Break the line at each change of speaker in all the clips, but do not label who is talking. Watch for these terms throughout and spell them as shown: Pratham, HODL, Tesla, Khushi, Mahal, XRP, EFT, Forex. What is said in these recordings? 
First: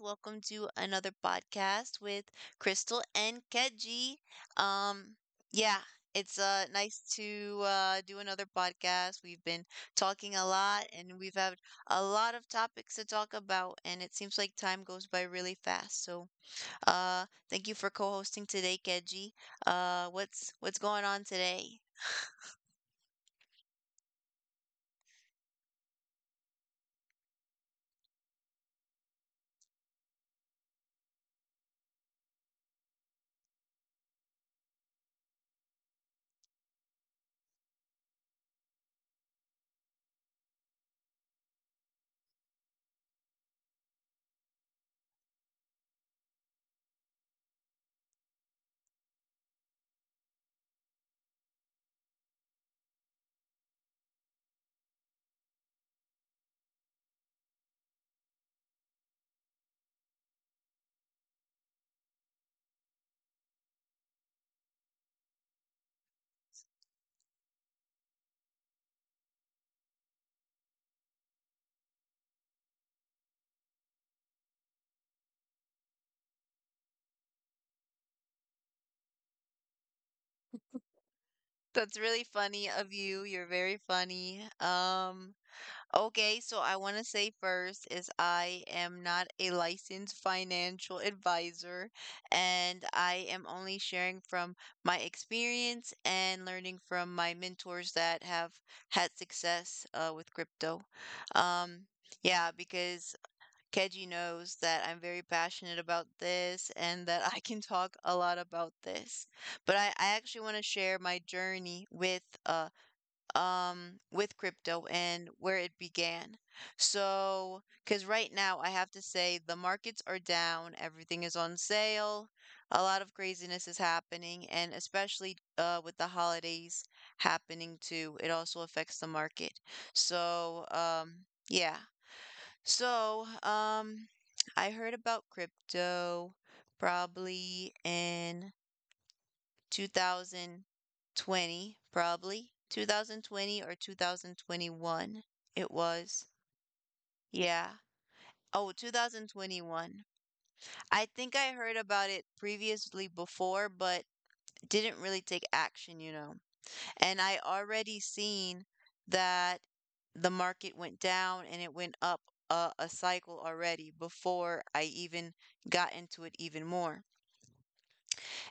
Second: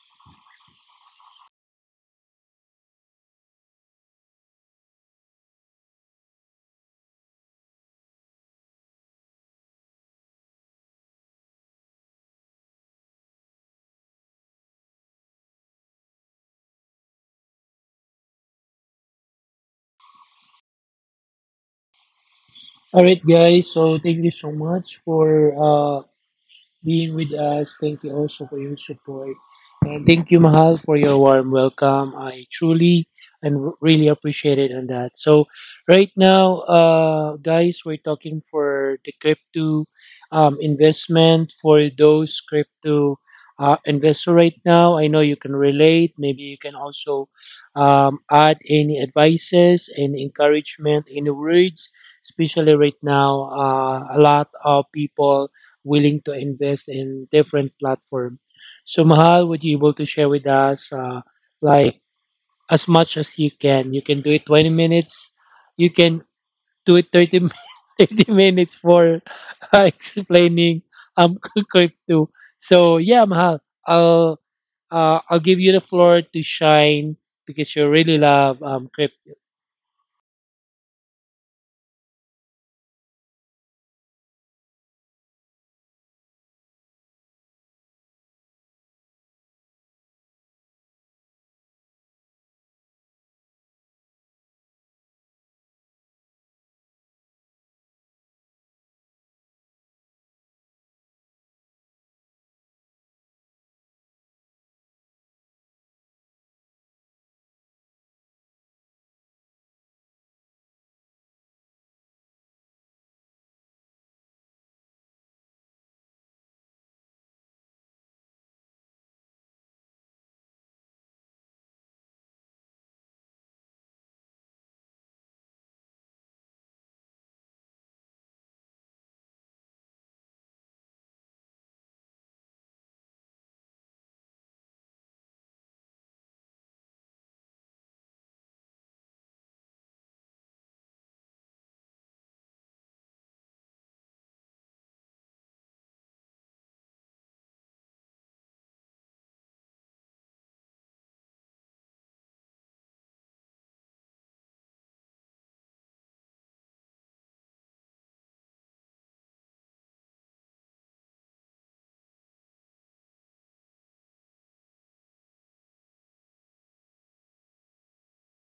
welcome to another podcast with Crystal and Keji. Um, yeah, it's nice to do another podcast. We've been talking a lot and we've had a lot of topics to talk about, and it seems like time goes by really fast. So, thank you for co-hosting today, Keji. What's going on today?
All right, guys. So thank you so much for being with us. Thank you also for your support. And thank you, Mahal, for your warm welcome. I truly and really appreciate it on that. So, right now, guys, we're talking for the crypto investment for those crypto investor right now. I know you can relate. Maybe you can also add any advices, any encouragement, any words. Especially right now, a lot of people willing to invest in different platform. So Mahal, would you able to share with us like as much as you can? You can do it 20 minutes. You can do it 30 minutes for explaining um crypto. So yeah, Mahal, I'll I'll give you the floor to shine because you really love crypto.
That's really funny of you. You're very funny. Okay, so I want to say first is I am not a licensed financial advisor, and I am only sharing from my experience and learning from my mentors that have had success with crypto. Um, yeah, because Keji knows that I'm very passionate about this and that I can talk a lot about this. But I actually want to share my journey with crypto and where it began. So, because right now I have to say the markets are down, everything is on sale, a lot of craziness is happening, and especially with the holidays happening too, it also affects the market. So, yeah. So, um, I heard about crypto probably in 2020, probably. 2020 or 2021. It was. Yeah. Oh, 2021. I think I heard about it previously before, but didn't really take action, you know. And I already seen that the market went down and it went up a cycle already before I even got into it even more.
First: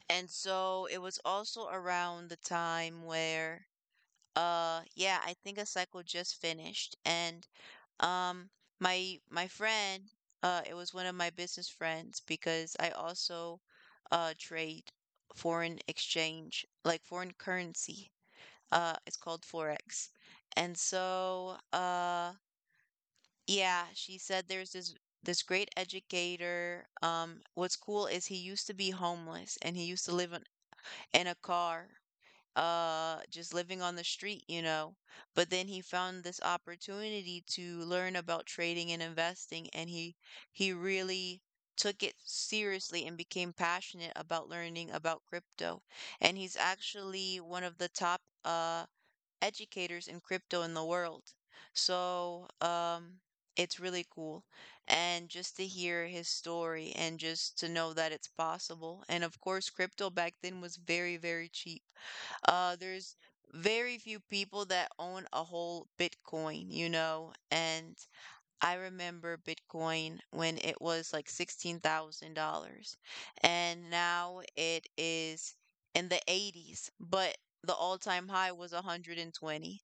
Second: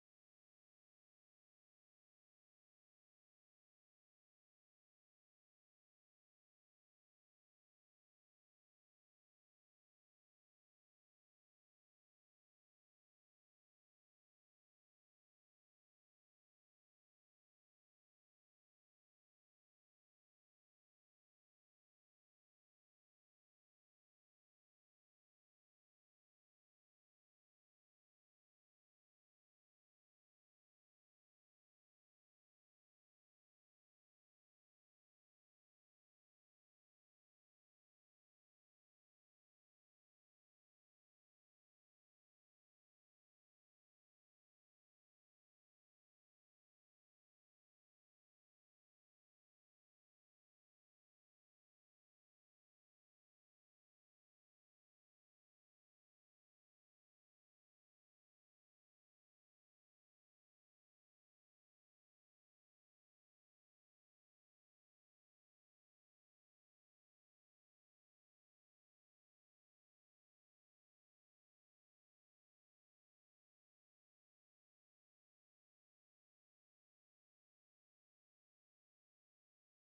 And so it was also around the time where yeah, I think a cycle just finished, and um, my friend, it was one of my business friends, because I also trade foreign exchange, like foreign currency. It's called Forex, and so yeah, she said there's this great educator. What's cool is he used to be homeless and he used to live in a car, just living on the street, you know. But then he found this opportunity to learn about trading and investing, and he really took it seriously and became passionate about learning about crypto, and he's actually one of the top educators in crypto in the world. So, it's really cool. And just to hear his story and just to know that it's possible. And of course, crypto back then was very, very cheap. There's very few people that own a whole Bitcoin, you know, and I remember Bitcoin when it was like $16,000, and now it is in the 80s, but the all-time high was 120.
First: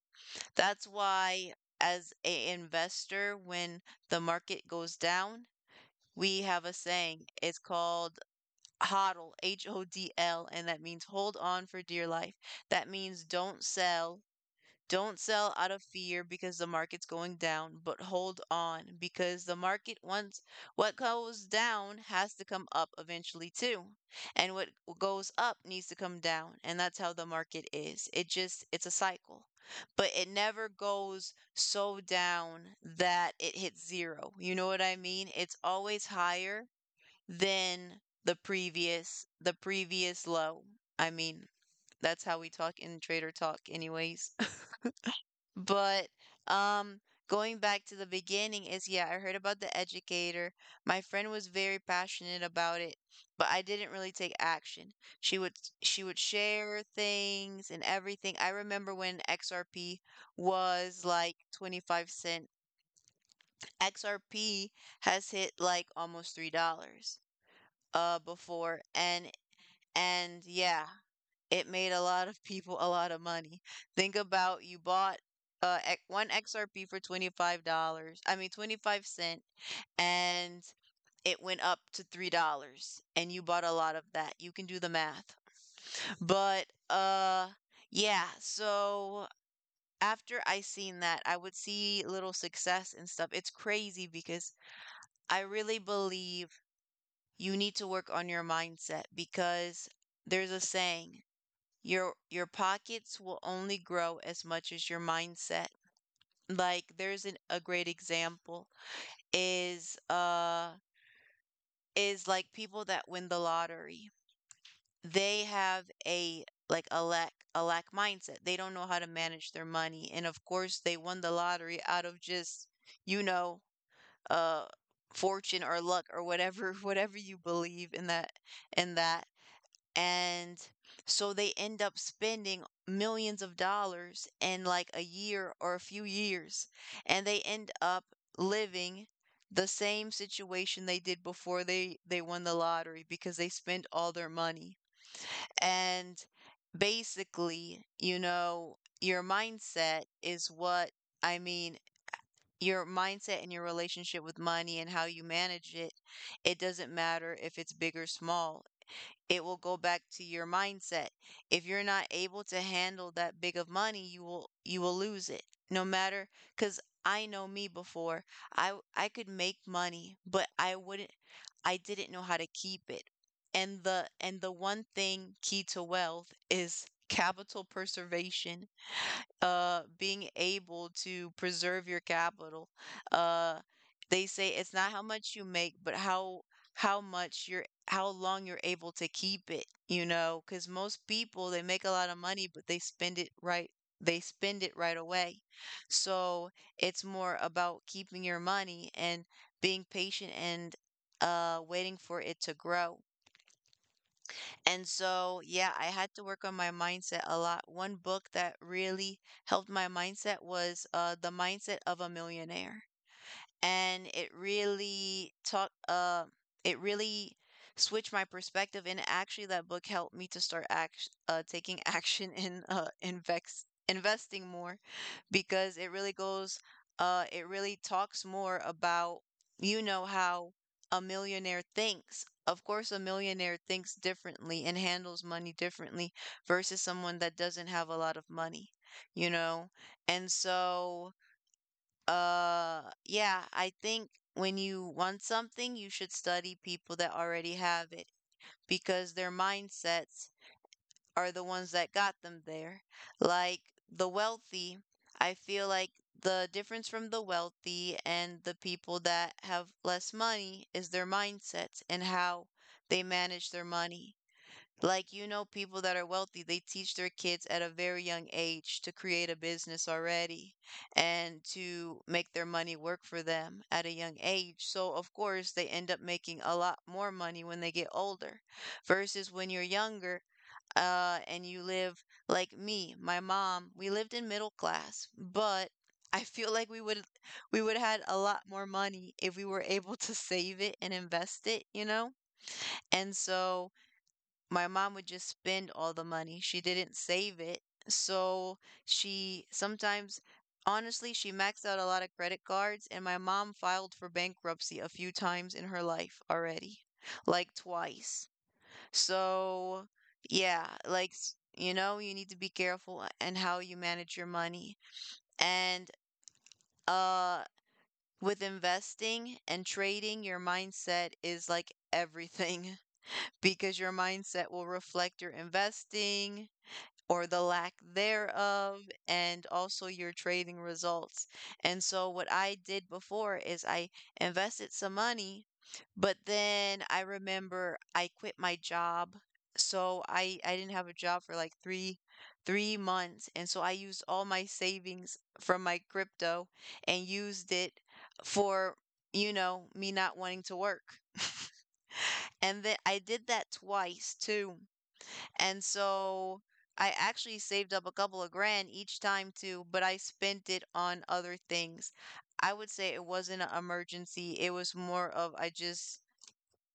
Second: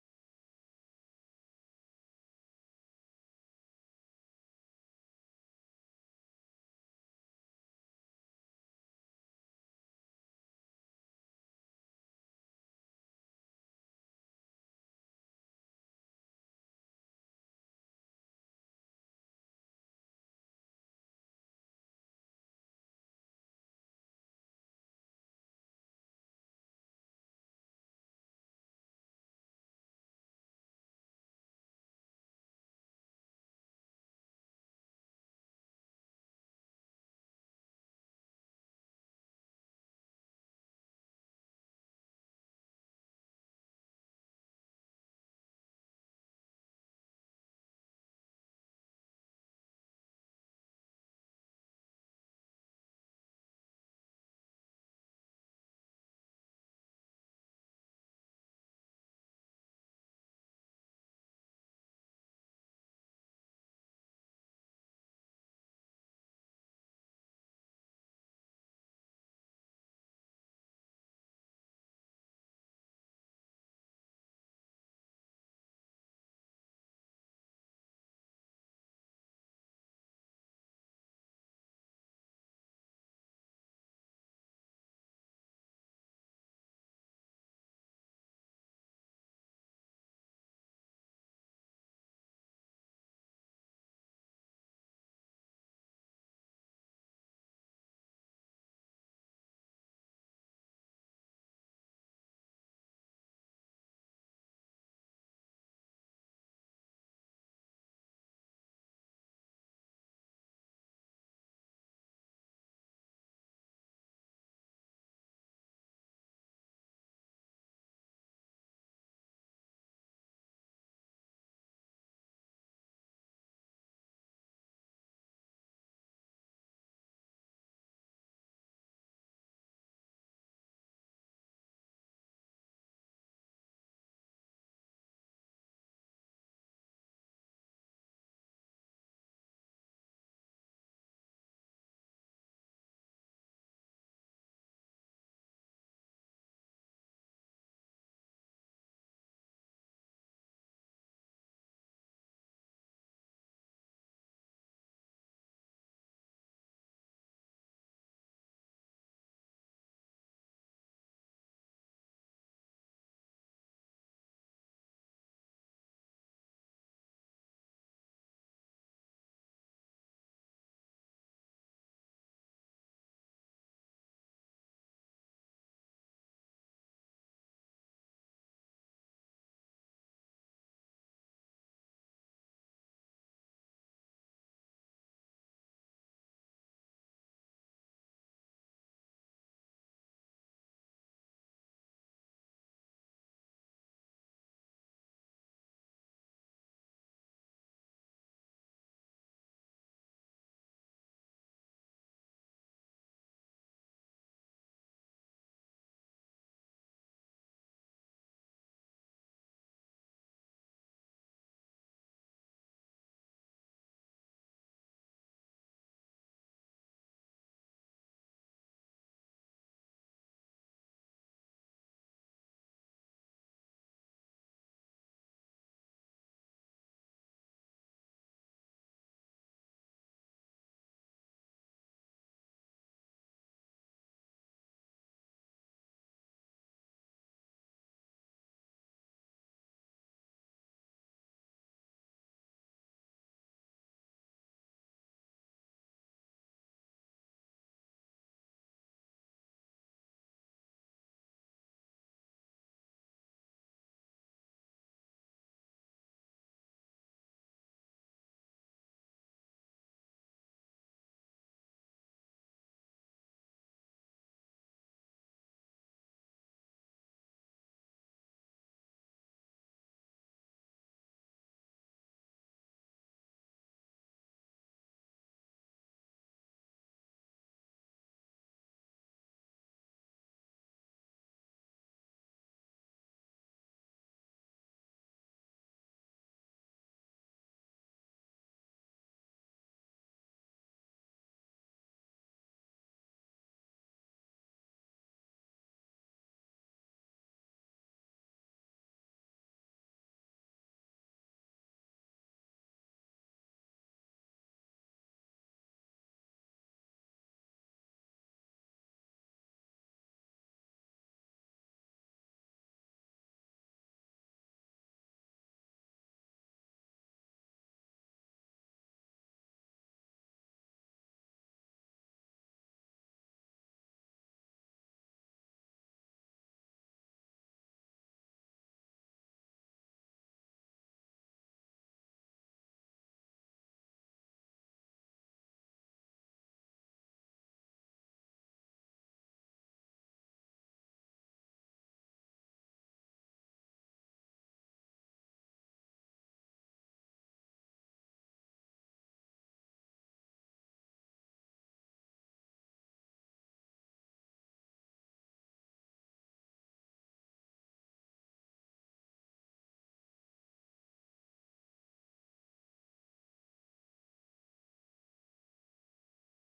That's why as a investor, when the market goes down, we have a saying. It's called HODL, H O D L, and that means hold on for dear life. That means don't sell out of fear because the market's going down, but hold on because the market, once what goes down has to come up eventually too. And what goes up needs to come down, and that's how the market is. It just it's a cycle. But it never goes so down that it hits zero. You know what I mean? It's always higher than the previous low. I mean, that's how we talk in trader talk anyways. But um going back to the beginning is, yeah, I heard about the educator. My friend was very passionate about it, but I didn't really take action. She would she would share things and everything. I remember when XRP was like 25 cents. XRP has hit like almost $3 dollars before, and yeah, it made a lot of people a lot of money. Think about you bought one XRP for $25, dollars. I mean 25 cents, and it went up to $3 dollars, and you bought a lot of that. You can do the math. But yeah, so after I seen that, I would see little success and stuff. It's crazy because I really believe you need to work on your mindset, because there's a saying, your pockets will only grow as much as your mindset. Like there's a great example is like people that win the lottery. They have a like a lack mindset. They don't know how to manage their money. And of course they won the lottery out of just, you know, uh fortune or luck or whatever, whatever you believe in, that in that And so they end up spending millions of dollars in like a year or a few years, and they end up living the same situation they did before they won the lottery, because they spent all their money. And basically, you know, your mindset is what I mean, your mindset and your relationship with money and how you manage it, it doesn't matter if it's big or small, it will go back to your mindset. If you're not able to handle that big of money, you will lose it. No matter, cuz I know me before, I could make money, but I didn't know how to keep it. And the one thing key to wealth is capital preservation, being able to preserve your capital. Uh, they say it's not how much you make, but how much you're how long you're able to keep it, you know, because most people they make a lot of money, but they spend it right. They spend it right away. So it's more about keeping your money and being patient and, waiting for it to grow. And so, yeah, I had to work on my mindset a lot. One book that really helped my mindset was, The Mindset of a Millionaire, and it really taught it really switched my perspective, and actually that book helped me to start act taking action in investing more, because it really goes it really talks more about, you know, how a millionaire thinks. Of course a millionaire thinks differently and handles money differently versus someone that doesn't have a lot of money, you know. And so, yeah, I think when you want something, you should study people that already have it, because their mindsets are the ones that got them there. Like the wealthy, I feel like the difference from the wealthy and the people that have less money is their mindsets and how they manage their money. Like, you know, people that are wealthy, they teach their kids at a very young age to create a business already and to make their money work for them at a young age. So, of course, they end up making a lot more money when they get older versus when you're younger. And you live like me, my mom, we lived in middle class, but I feel like we would had a lot more money if we were able to save it and invest it, you know? And so my mom would just spend all the money. She didn't save it. So she sometimes, honestly, she maxed out a lot of credit cards, and my mom filed for bankruptcy a few times in her life already, like twice. So, yeah, like, you know, you need to be careful and how you manage your money. And, uh, with investing and trading, your mindset is like everything because your mindset will reflect your investing or the lack thereof, and also your trading results. And so, what I did before is I invested some money, but then I remember I quit my job. So I didn't have a job for like 3 months, and so I used all my savings from my crypto and used it for, you know, me not wanting to work. And then I did that twice too, and so I actually saved up a couple of grand each time too, but I spent it on other things. I would say it wasn't an emergency. It was more of I just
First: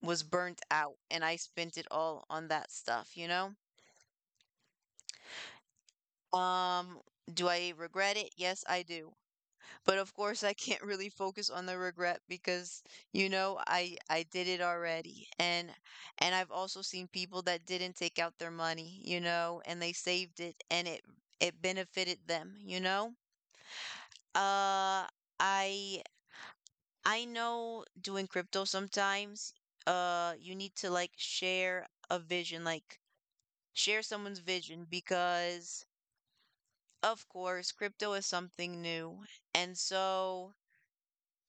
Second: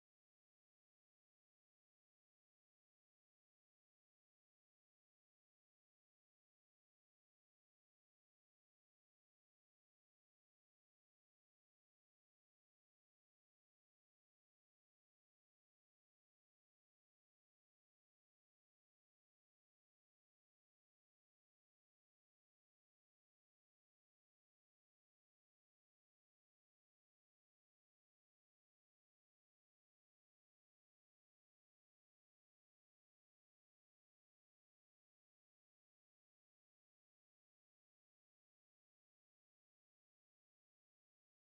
was burnt out and I spent it all on that stuff, you know? Um, do I regret it? Yes, I do. But of course, I can't really focus on the regret because, you know, I did it already. And I've also seen people that didn't take out their money, you know, and they saved it and it it benefited them, you know? Uh I I know doing crypto sometimes, you need to like share a vision, like share someone's vision, because of course, crypto is something new. And so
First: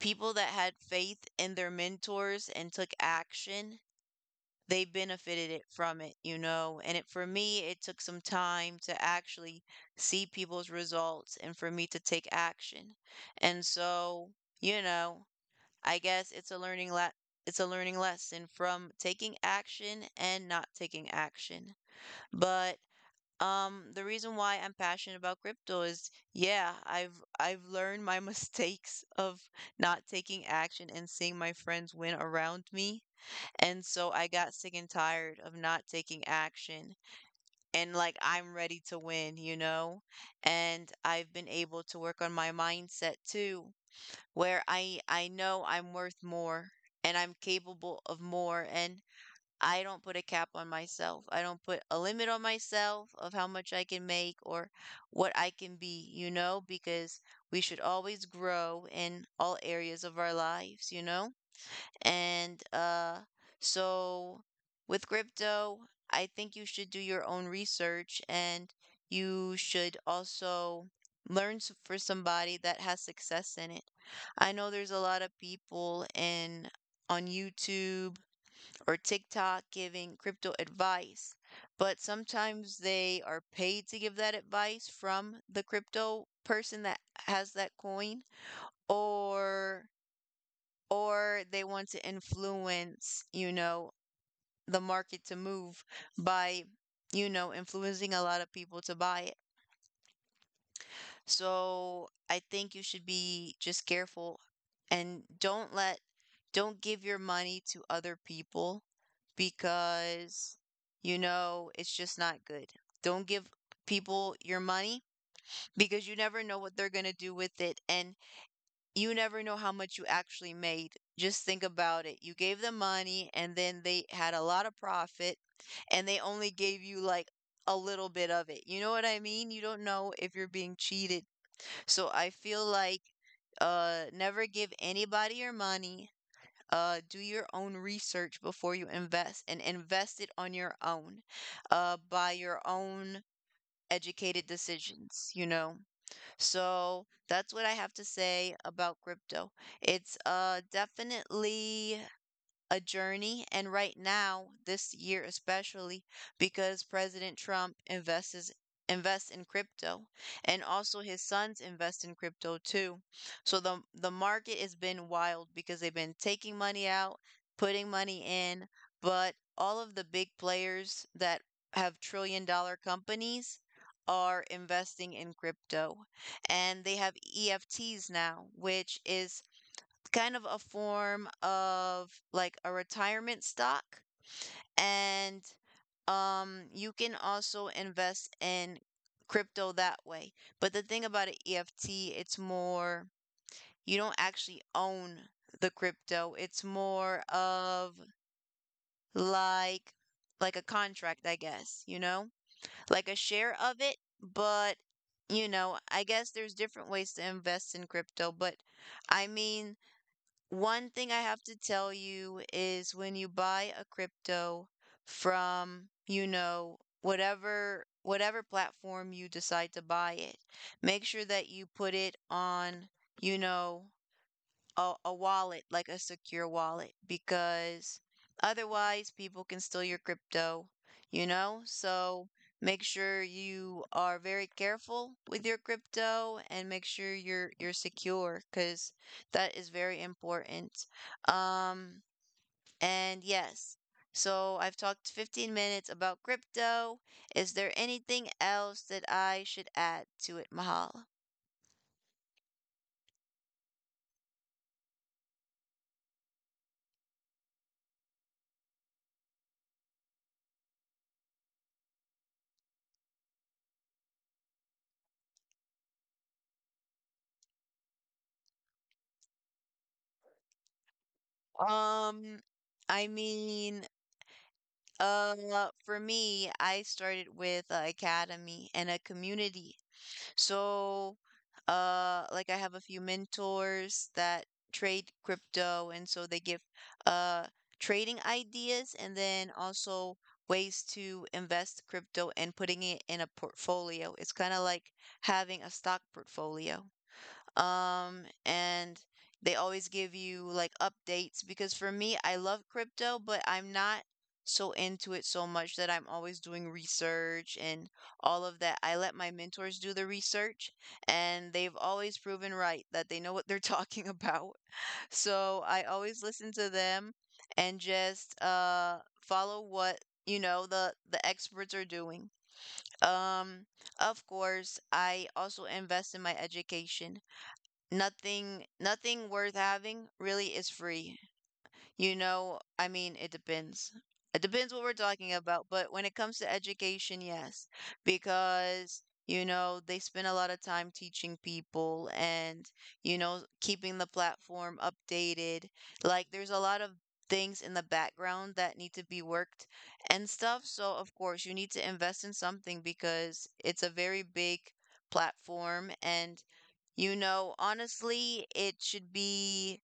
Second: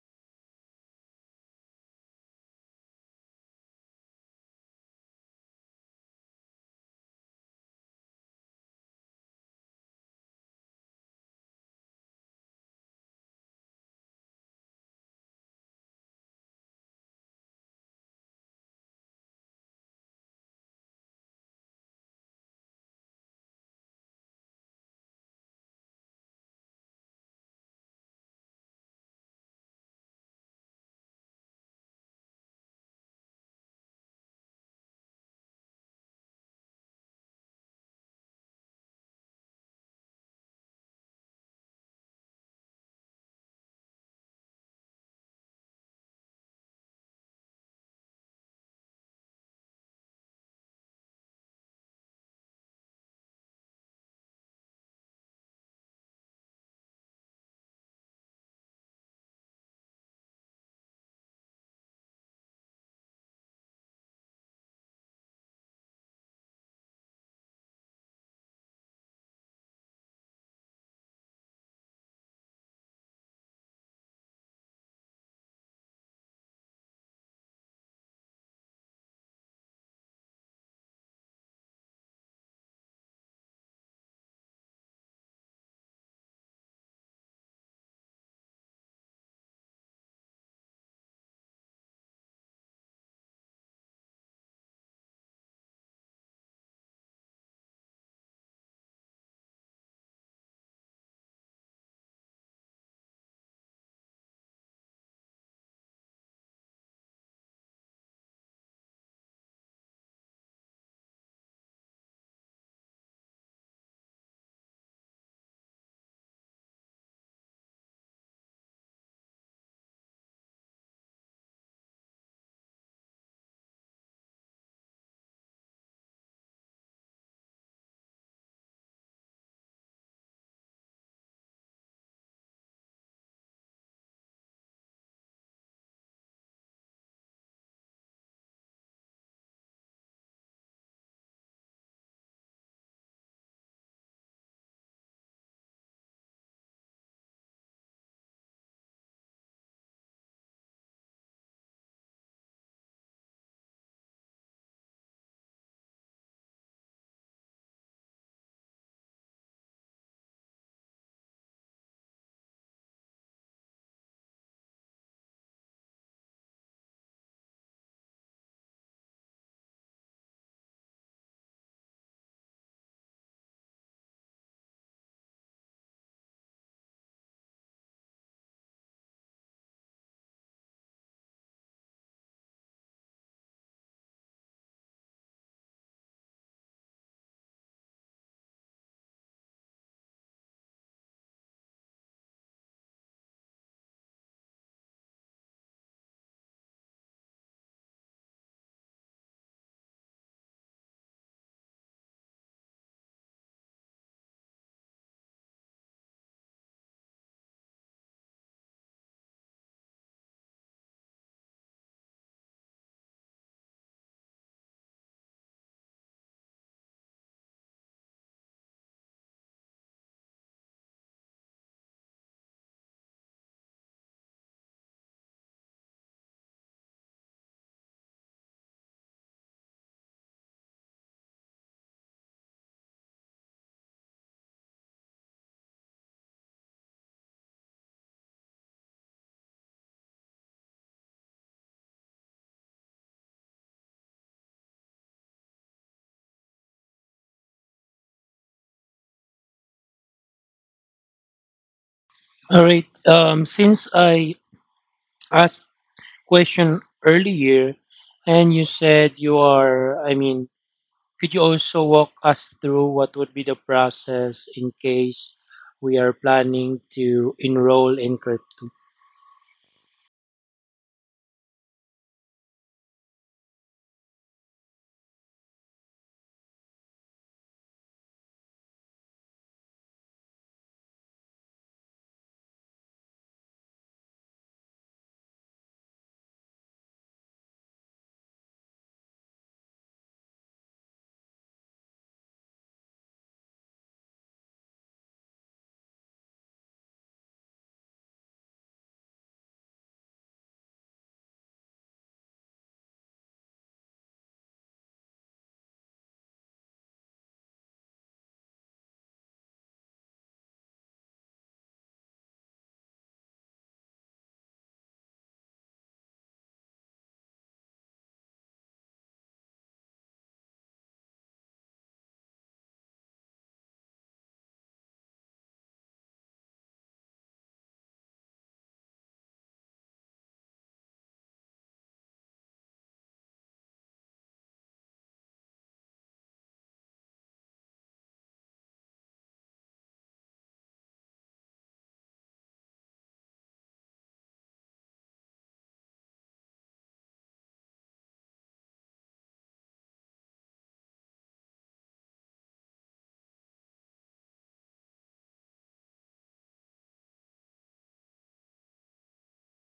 people that had faith in their mentors and took action, they benefited it from it, you know? And it, for me, it took some time to actually see people's results and for me to take action. And so, you know, I guess it's it's a learning lesson from taking action and not taking action. But the reason why I'm passionate about crypto is, yeah, I've learned my mistakes of not taking action and seeing my friends win around me. And so I got sick and tired of not taking action. And like I'm ready to win, you know? And I've been able to work on my mindset too, where I know I'm worth more and I'm capable of more. And I don't put a cap on myself. I don't put a limit on myself of how much I can make or what I can be, you know, because we should always grow in all areas of our lives, you know? And so with crypto, I think you should do your own research and you should also for somebody that has success in it. I know there's a lot of people in on YouTube or TikTok giving crypto advice, but sometimes they are paid to give that advice from the crypto person that has that coin or or they want to influence, you know, the market to move by, you know, influencing a lot of people to buy it. So I think you should be just careful and don't give your money to other people because, you know, it's just not good. Don't give people your money because you never know what they're going to do with it and you never know how much you actually made. Just think about it. You gave them money and then they had a lot of profit and they only gave you like a little bit of it. You know what I mean? You don't know if you're being cheated, so I feel like never give anybody your money. Do your own research before you invest and invest it on your own by your own educated decisions, you know. So that's what I have to say about crypto. It's definitely a journey. And right now, this year especially, because President Trump invests in crypto and also his sons invest in crypto too. So the market has been wild because they've been taking money out, putting money in, but all of the big players that have trillion dollar companies are investing in crypto, and they have EFTs now, which is kind of a form of like a retirement stock and you can also invest in crypto that way. But the thing about an EFT, it's more you don't actually own the crypto. It's more of like like a contract, I guess, you know? Like a share of it, but you know, I guess there's different ways to invest in crypto. But I mean, one thing I have to tell you is when you buy a crypto from, you know, whatever platform you decide to buy it, make sure that you put it on, you know, a wallet, like a secure wallet, because otherwise people can steal your crypto, you know? So make sure you are very careful with your crypto and make sure you're secure, because that is very important. Um, and yes. So I've talked 15 minutes about crypto. Is there anything else that I should add to it, Mahal?
All right. Since I asked question earlier, and you said you are, I mean, could you also walk us through what would be the process in case we are planning to enroll in crypto?
Um, I mean, Uh, for me, I started with an academy and a community. So, like I have a few mentors that trade crypto, and so they give uh trading ideas and then also ways to invest crypto and putting it in a portfolio. It's kind of like having a stock portfolio, and they always give you like updates, because for me I love crypto, but I'm not so into it so much that I'm always doing research and all of that. I let my mentors do the research, and they've always proven right that they know what they're talking about. So I always listen to them and just follow what, you know, the experts are doing. Um of course, I also invest in my education. Nothing worth having really is free. You know, I mean, it depends. It depends what we're talking about, but when it comes to education, yes, because you know, they spend a lot of time teaching people and you know, keeping the platform updated. Like there's a lot of things in the background that need to be worked and stuff. So, of course, you need to invest in something because it's a very big platform, and you know, honestly, it should be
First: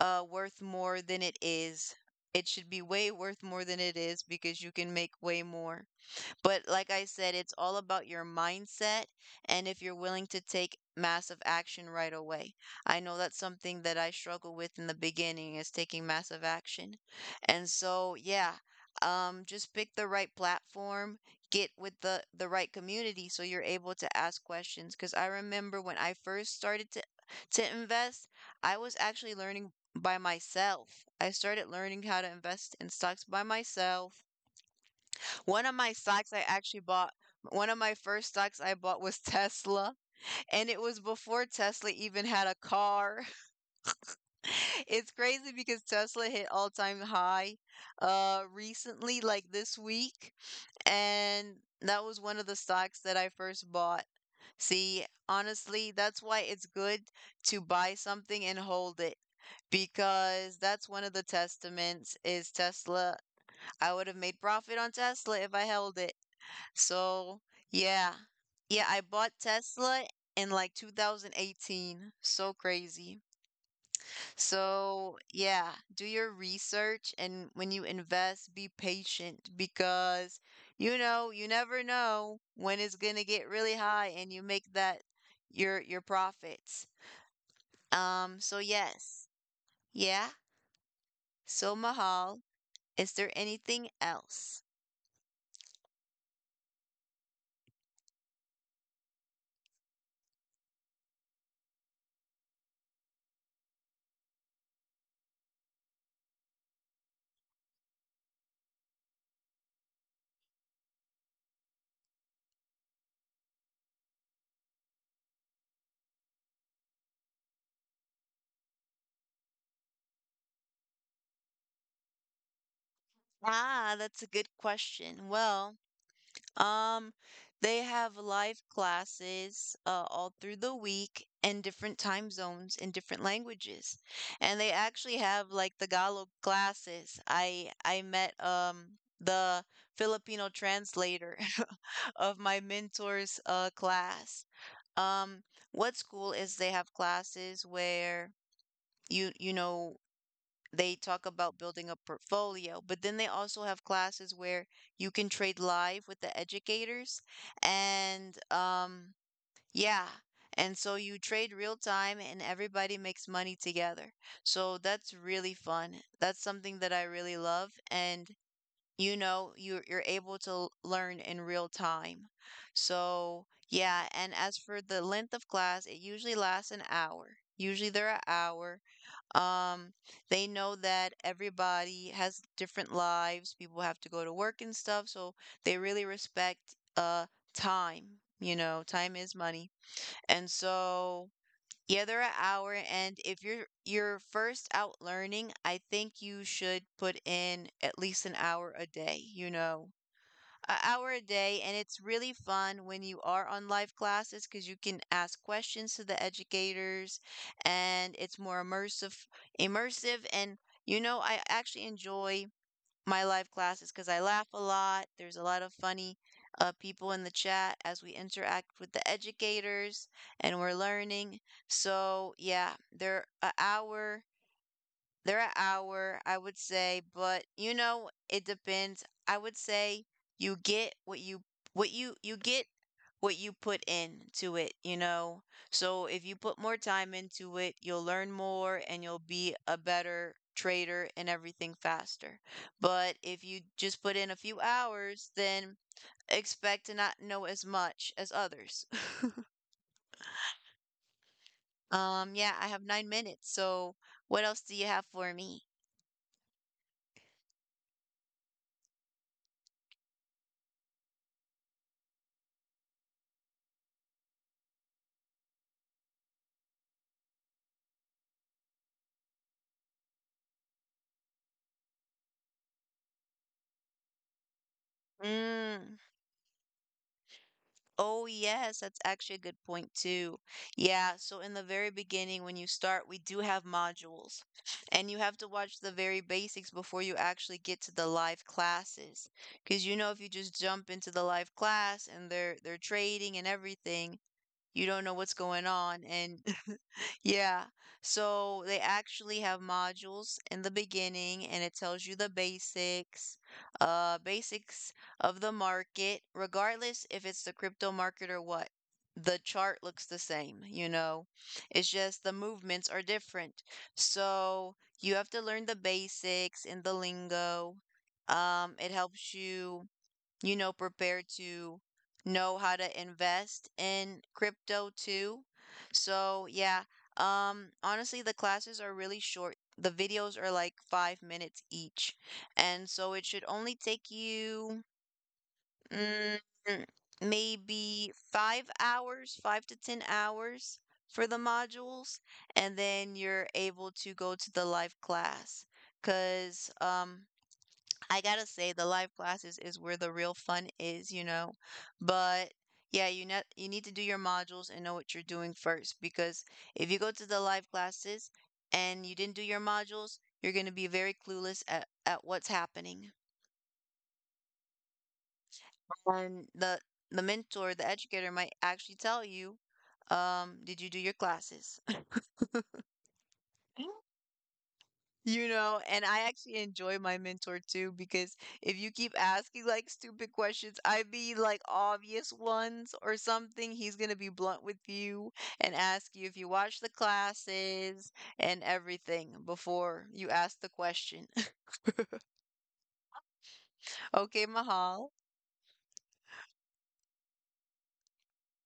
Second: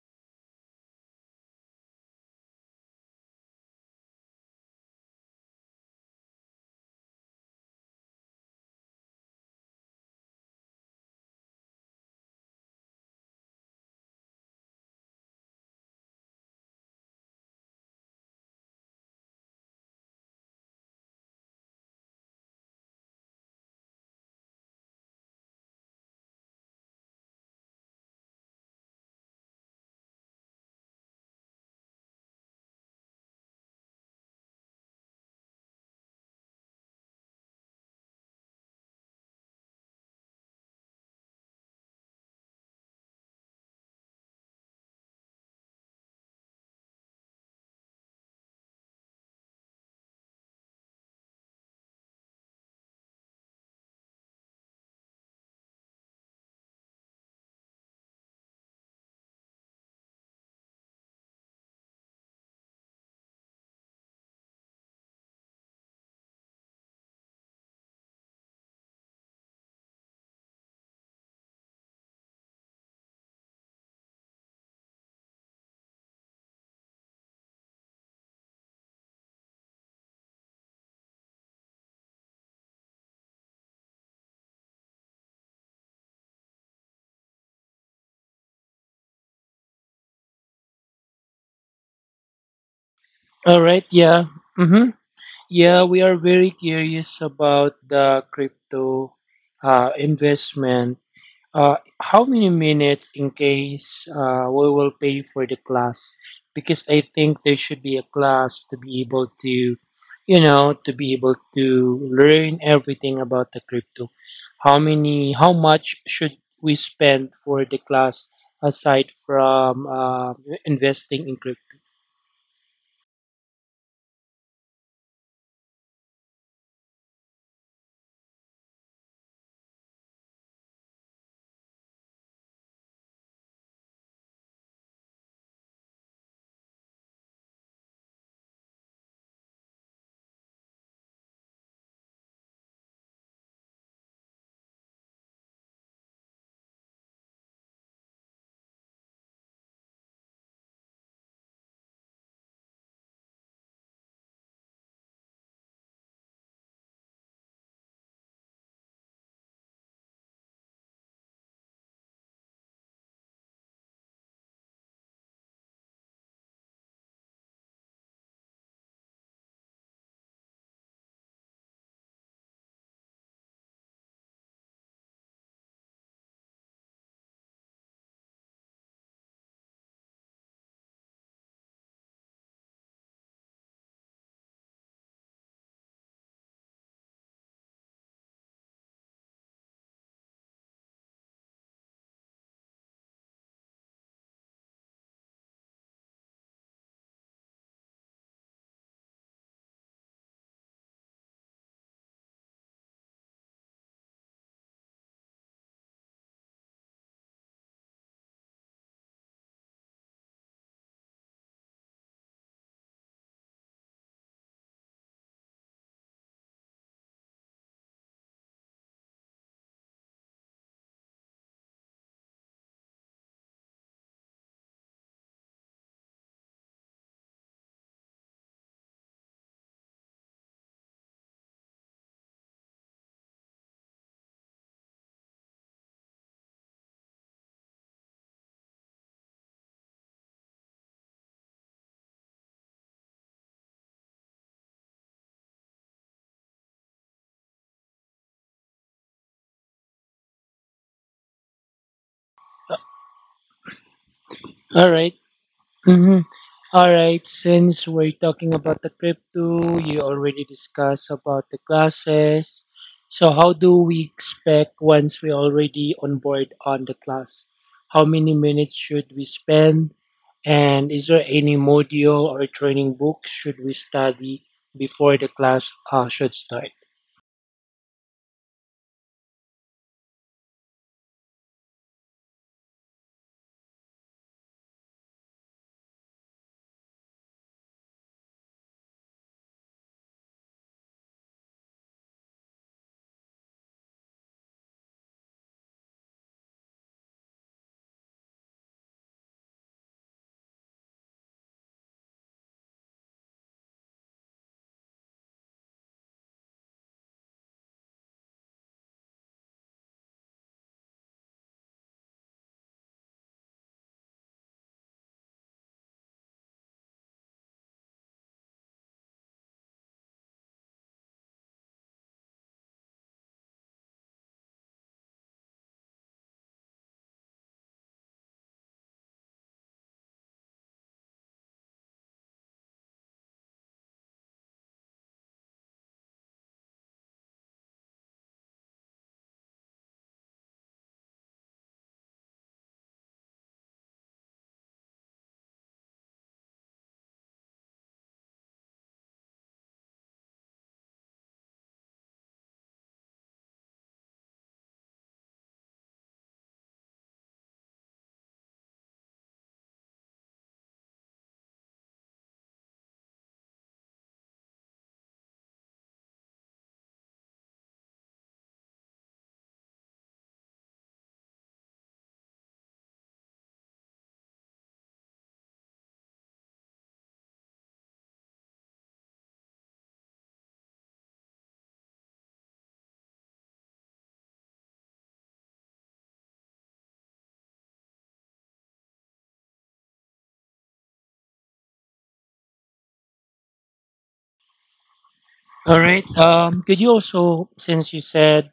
worth more than it is. It should be way worth more than it is, because you can make way more. But like I said, it's all about your mindset and if you're willing to take massive action right away. I know that's something that I struggle with in the beginning is taking massive action. And so, yeah, just pick the right platform, get with the right community so you're able to ask questions. Because I remember when I first started to invest, I was actually learning by myself. I started learning how to invest in stocks by myself. One of my stocks I actually bought, One of my first stocks I bought was Tesla, and it was before Tesla even had a car. It's crazy because Tesla hit all-time high recently, like this week, and that was one of the stocks that I first bought. See, honestly, that's why it's good to buy something and hold it, because that's one of the testaments is Tesla. I would have made profit on Tesla if I held it. So, yeah. Yeah, I bought Tesla in like 2018. So crazy. So, yeah, do your research, and when you invest, be patient because you know, you never know when it's gonna get really high and you make that your profits. So yes. Yeah. So Mahal, is there
All right,
anything
yeah.
else?
Mm-hmm. Yeah, we are very curious about the crypto investment. How many minutes in case we will pay for the class? Because I think there should be a class to be able to, you know, to be able to learn everything about the crypto. How much should we spend for the class aside from investing in crypto?
Ah, that's a good question. Um, they have live classes all through the week in different time zones in different languages. And they actually have like the Tagalog classes. I met the Filipino translator of my mentor's class. Um, what's cool is they have classes where you know they talk about building a portfolio, but then they also have classes where you can trade live with the educators. And yeah, and so you trade real time and everybody makes money together. So that's really fun. That's something that I really love. And you know, you're able to learn in real time. So, yeah, and as for the length of class, it usually lasts an hour. Usually they're an hour. Um, they know that everybody has different lives. People have to go to work and stuff, so they really respect time. You know, time is money. And so, yeah, they're an hour. And if you're first out learning, I think you should put in at least an hour a day, you know, an hour a day. And it's really fun when you are on live classes because you can ask questions to the educators, and it's more immersive. And you know, I actually enjoy my live classes because I laugh a lot. There's a lot of funny people in the chat as we interact with the educators and we're learning. So yeah, they're an hour, they're an hour, I would say, but you know, it depends. I would say you get what you get what you put into it, you know? So if you put more time into it, you'll learn more and you'll be a better trader and everything faster. But if you just put in a few hours, then expect to not know as much as others. Yeah, I have 9 minutes. So what else do you
All
have
right.
for me?
Mhm. All right, since we're talking about the crypto, you already discussed about the classes. So how do we expect once we already on board on the class? How many minutes should we spend? And is there any module or training book should we study before the class
Mm.
should start?
Oh, yes, that's actually a good point too. Yeah, so in the very beginning, when you start, we do have modules, and you have to watch the very basics before you actually get to the live classes. Because you know, if you just jump into the live class and they're trading and everything, you don't know what's going on, and yeah. So they actually have modules in the beginning, and it tells you the basics, basics of the market, regardless if it's the crypto market or what. The chart looks the same, you know. It's just the movements are different. So you have to learn the basics and the lingo. It helps you, you know, prepared to know how to invest in crypto too. So, yeah, honestly, the classes are really short. The videos are like 5 minutes each. And so it should only take you, mm, maybe 5 hours, five to 10 hours for the modules. And then you're able to go to the live class. Because, um. I gotta say the live classes is where the real fun is, you know. But yeah, you need to do your modules and know what you're doing first, because if you go to the live classes and you didn't do your modules, you're gonna be very clueless at, what's happening. And the mentor, the educator, might actually tell you, did you do your classes? You know, and I actually enjoy my mentor too, because if you keep asking like stupid questions, I be like obvious ones or something, he's gonna be blunt with you and ask you if you watch the classes and everything before you ask the question. Okay, Mahal.
All right. Could you also, since you said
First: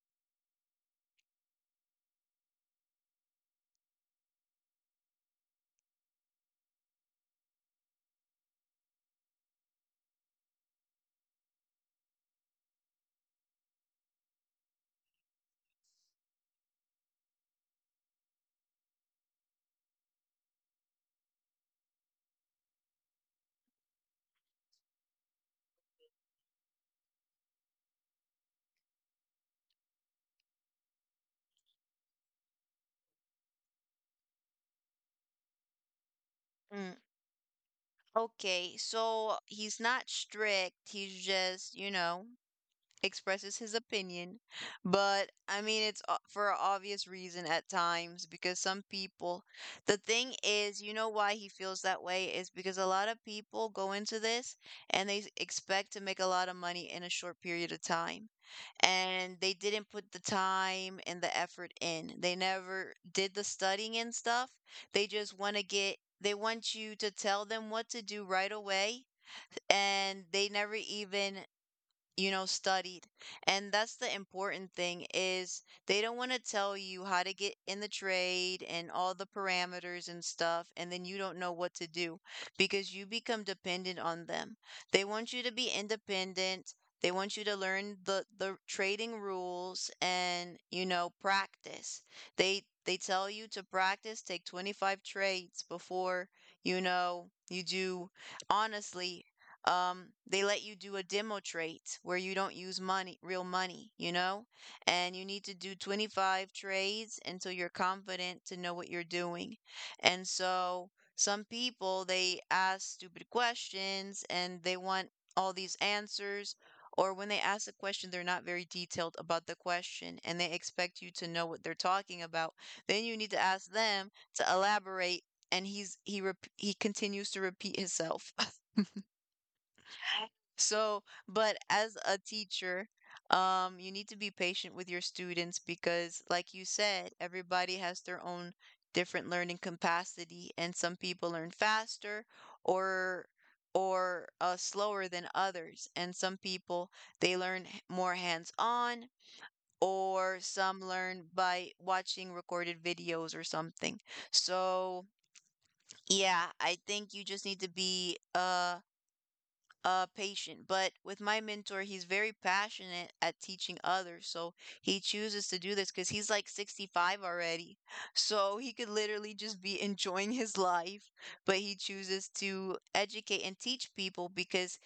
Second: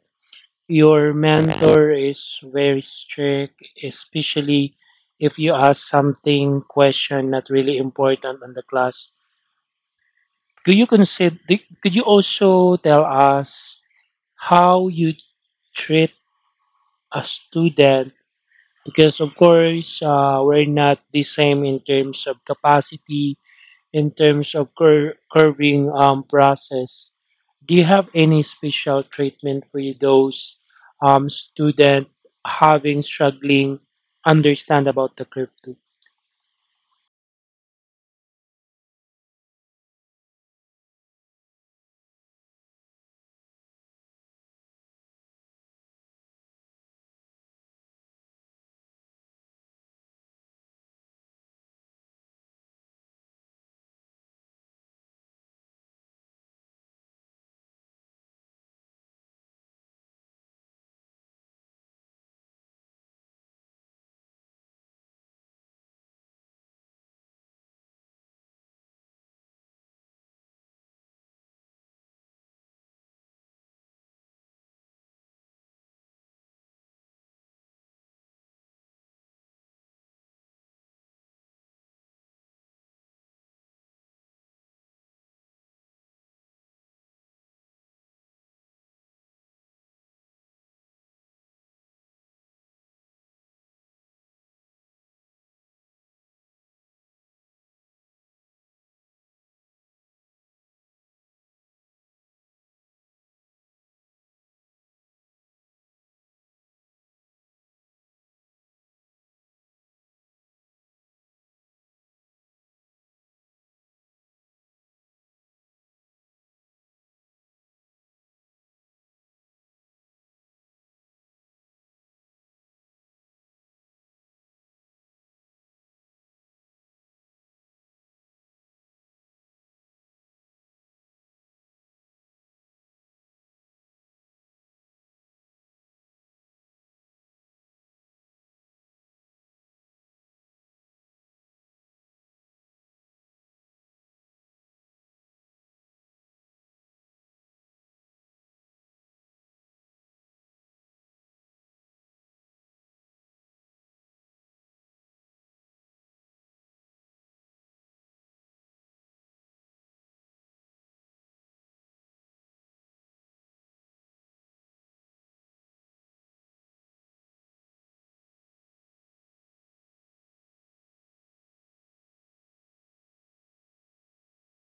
your mentor is very strict, especially if you ask something, question not really important on the class. Could you consider? Could you also tell us how you treat a student? Because of course, we're not the same in terms of capacity, in terms of curving process. Do you have any special treatment for those student having struggling understand about the crypto?
Mm, okay, so he's not strict. He's just, you know, expresses his opinion, but I mean, for an obvious reason at times because some people, the thing is, you know why he feels that way is because a lot of people go into this and they expect to make a lot of money in a short period of time. And they didn't put the time and the effort in. They never did the studying and stuff. They want you to tell them what to do right away, and they never even, you know, studied. And that's the important thing, is they don't want to tell you how to get in the trade and all the parameters and stuff, and then you don't know what to do because you become dependent on them. They want you to be independent. They want you to learn the trading rules, and, you know, practice. They tell you to practice, take 25 trades before, you know, you do. Honestly, they let you do a demo trade where you don't use money, real money, you know? And you need to do 25 trades until you're confident to know what you're doing. And so some people, they ask stupid questions and they want all these answers. Or when they ask a question, they're not very detailed about the question, and they expect you to know what they're talking about. Then you need to ask them to elaborate. And he continues to repeat himself. So, but as a teacher, you need to be patient with your students because, like you said, everybody has their own different learning capacity, and some people learn faster, or slower than others, and some people, they learn more hands-on, or some learn by watching recorded videos or something. So, yeah, I think you just need to be patient. But with my mentor, he's very passionate at teaching others, so he chooses to do this because he's like 65 already. So he could literally just be enjoying his life, but he chooses to educate and teach people because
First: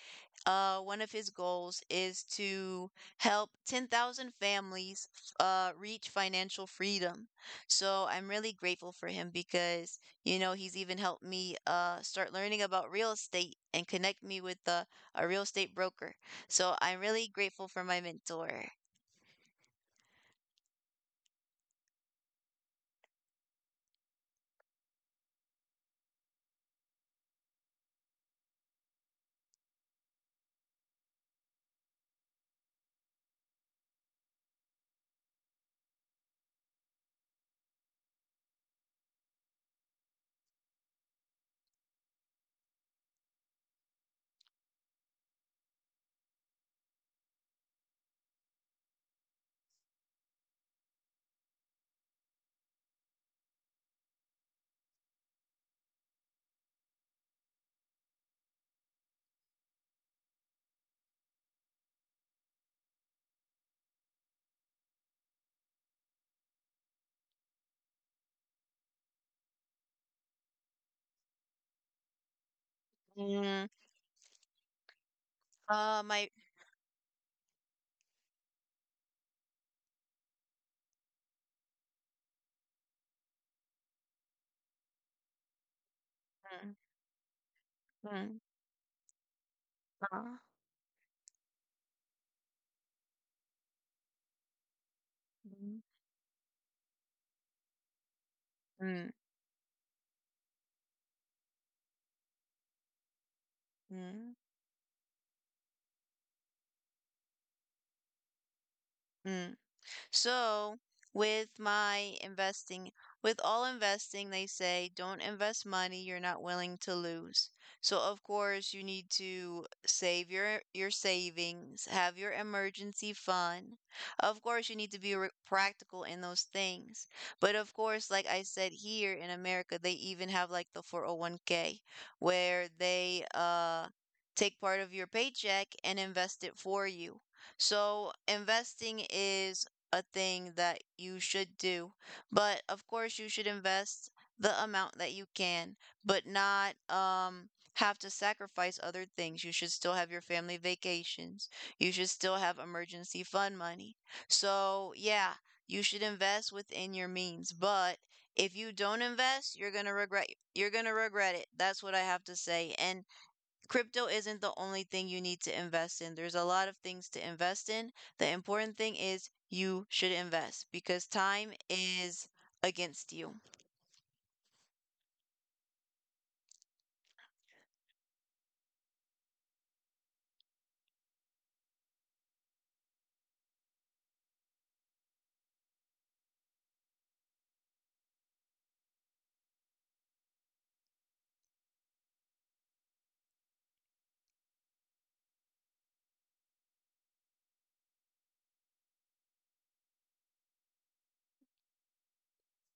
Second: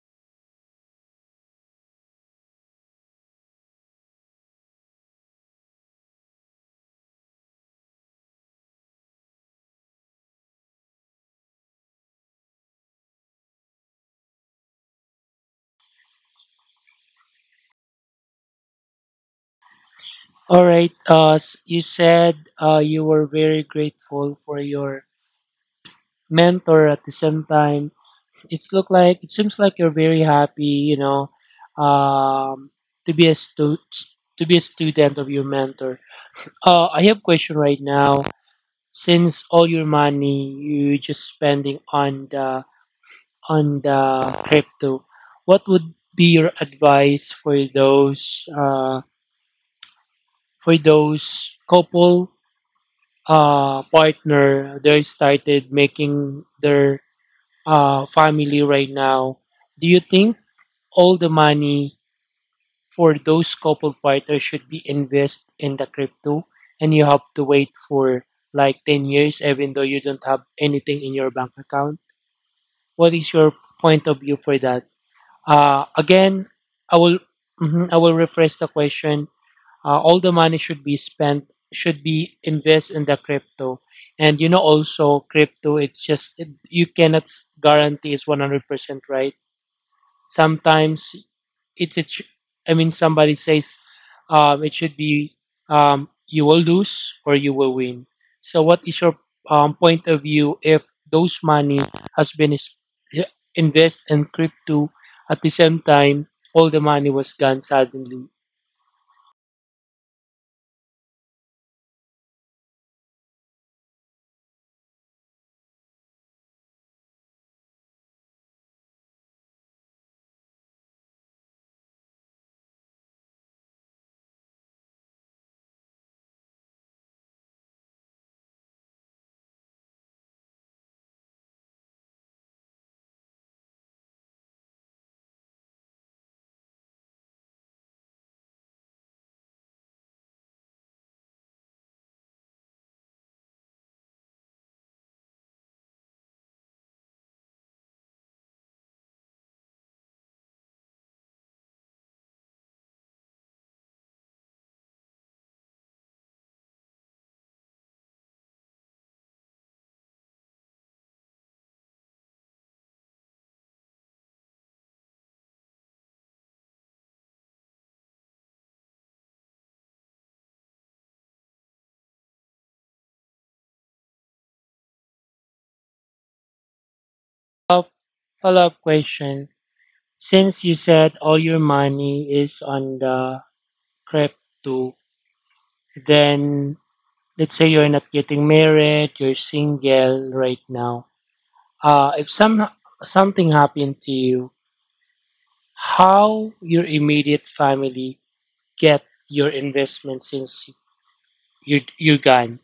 one of his goals is to help 10,000 families reach financial freedom. So I'm really grateful for him because, you know, he's even helped me start learning about real estate and connect me with a real estate broker. So I'm really grateful for my mentor.
All right. You said you were very grateful for your mentor. At the same time, it seems like you're very happy. You know, um, to be a to be a student of your mentor. I have question right now. Since all your money you just spending on the crypto, what would be your advice for those couple partner they started making their family right now? Do you think all the money for those couple partners should be invest in the crypto and you have to wait for like 10 years even though you don't have anything in your bank account? What is your
嗯，
point of view for that? Uh,
啊，买，
again, I will mhm, I will rephrase the question. All the money should be spent should be invest in the crypto, and you know also crypto.
嗯
You cannot guarantee it's
嗯
100% right.
啊，
Sometimes it's it. Sh- I mean, somebody says it should be
嗯
you will lose or you will win. So, what is
嗯
your point of view if those money has been is, invested in
嗯
crypto at the same time all the money was gone suddenly?
嗯。So, with my investing, with all investing, they say don't invest money you're not willing to lose. So, of course, you need to save your savings, have your emergency fund. Of course, you need to be practical in those things. But of course, like I said, here in America, they even have like the 401k, where they take part of your paycheck and invest it for you. So investing is a thing that you should do. But of course, you should invest the amount that you can, but not have to sacrifice other things. You should still have your family vacations. You should still have emergency fund money. So, yeah, you should invest within your means, but if you don't invest, you're going to regret it. That's what I have to say. And crypto isn't the only thing you need to invest in. There's a lot of things to invest in. The important thing is you should invest, because time is against you.
Follow follow-up question. Since you said all your money is on the crypto, then let's say you're not getting married, you're single right now. If something happened to you, how your immediate family get your investment since you're gone?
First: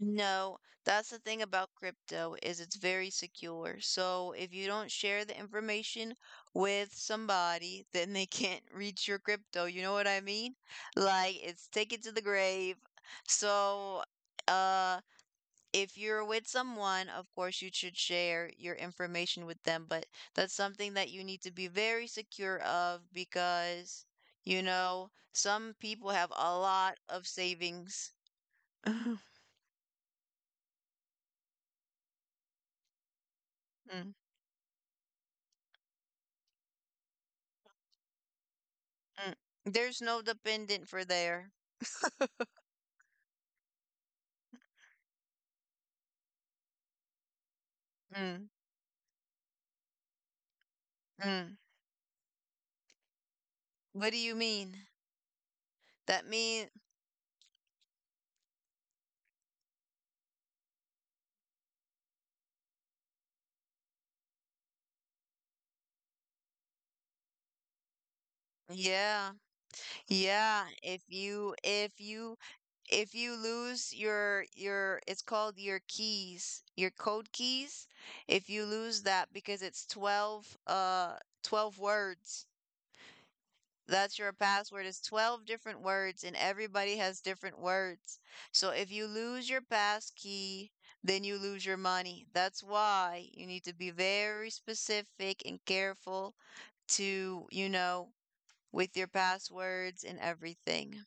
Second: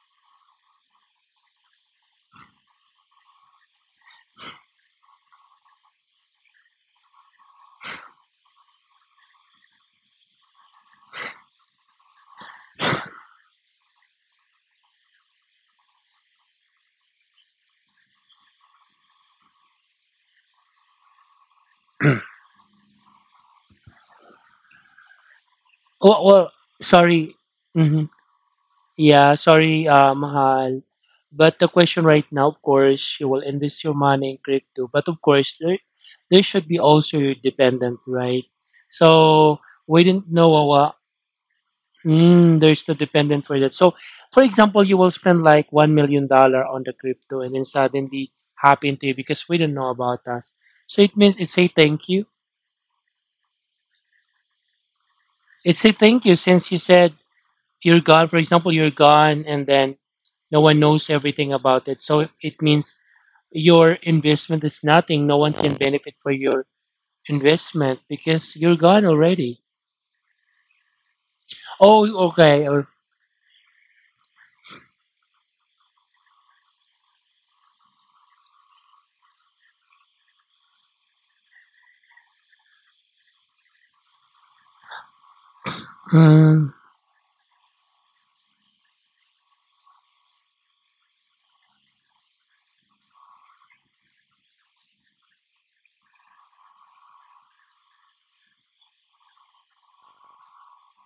No, that's the thing about crypto, is it's very secure. So if you don't share the information with somebody, then they can't reach your crypto. You know what I mean? Like, it's take it to the grave. So uh if you're with someone, of course, you should share your information with them, but that's something that you need to be very secure of because, you know, some people
Well,
have
well
a lot of
sorry. hmm
savings.
Yeah, sorry, Mahal. But the question right now, of course, you will invest your
Mm,
money in crypto. But of course, there should be also your dependent, right?
mm.
So
There's
we
no
didn't know
dependent for there.
There's the dependent for that. So, for example, you will spend like $1 million on the crypto, and then suddenly
Mm,
happen to you because we don't know about us. So it means it
mm.
say thank you.
What do you mean?
It say
That
thank you
mean,
since you said you're gone. For example, you're gone, and then no one knows everything about it. So it means your investment is nothing. No one can benefit for your investment because you're gone
yeah,
already.
yeah.
Oh, okay.
If you lose your it's called your keys, your code keys. If you lose that, because it's 12 words. That's your password. It's 12 different words, and
Mm,
everybody has different words. So if you lose your pass key, then you lose your money. That's why you need to be very specific and careful to, you know, with your passwords and everything.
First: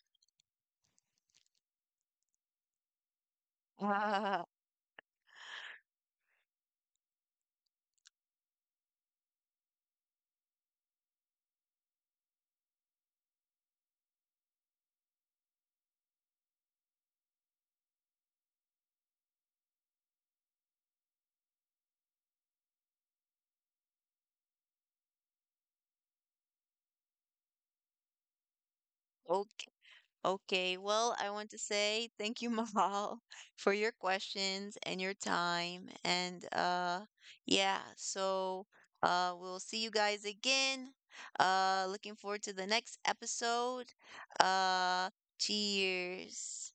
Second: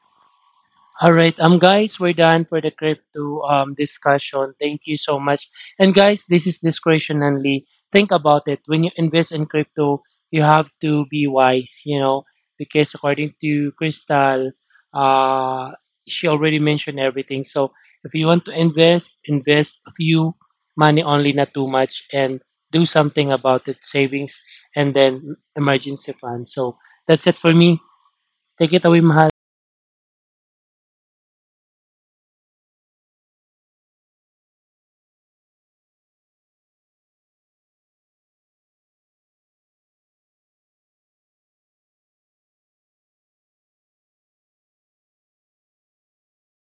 all right, guys, we're done for the crypto discussion. Thank you so much. And guys, this is discretion only. Think about it. When you invest in crypto, you have to be wise, you know, because according to Crystal, uh, she already mentioned everything. So if you want to invest, invest a few money only, not too much, and do something about it, savings, and then emergency fund. So that's it for me. Take it away, Mahal.
Okay. Okay, well, I want to say thank you, Mahal, for your questions and your time. And yeah, so we'll see you guys again. Looking forward to the next episode. Uh Cheers.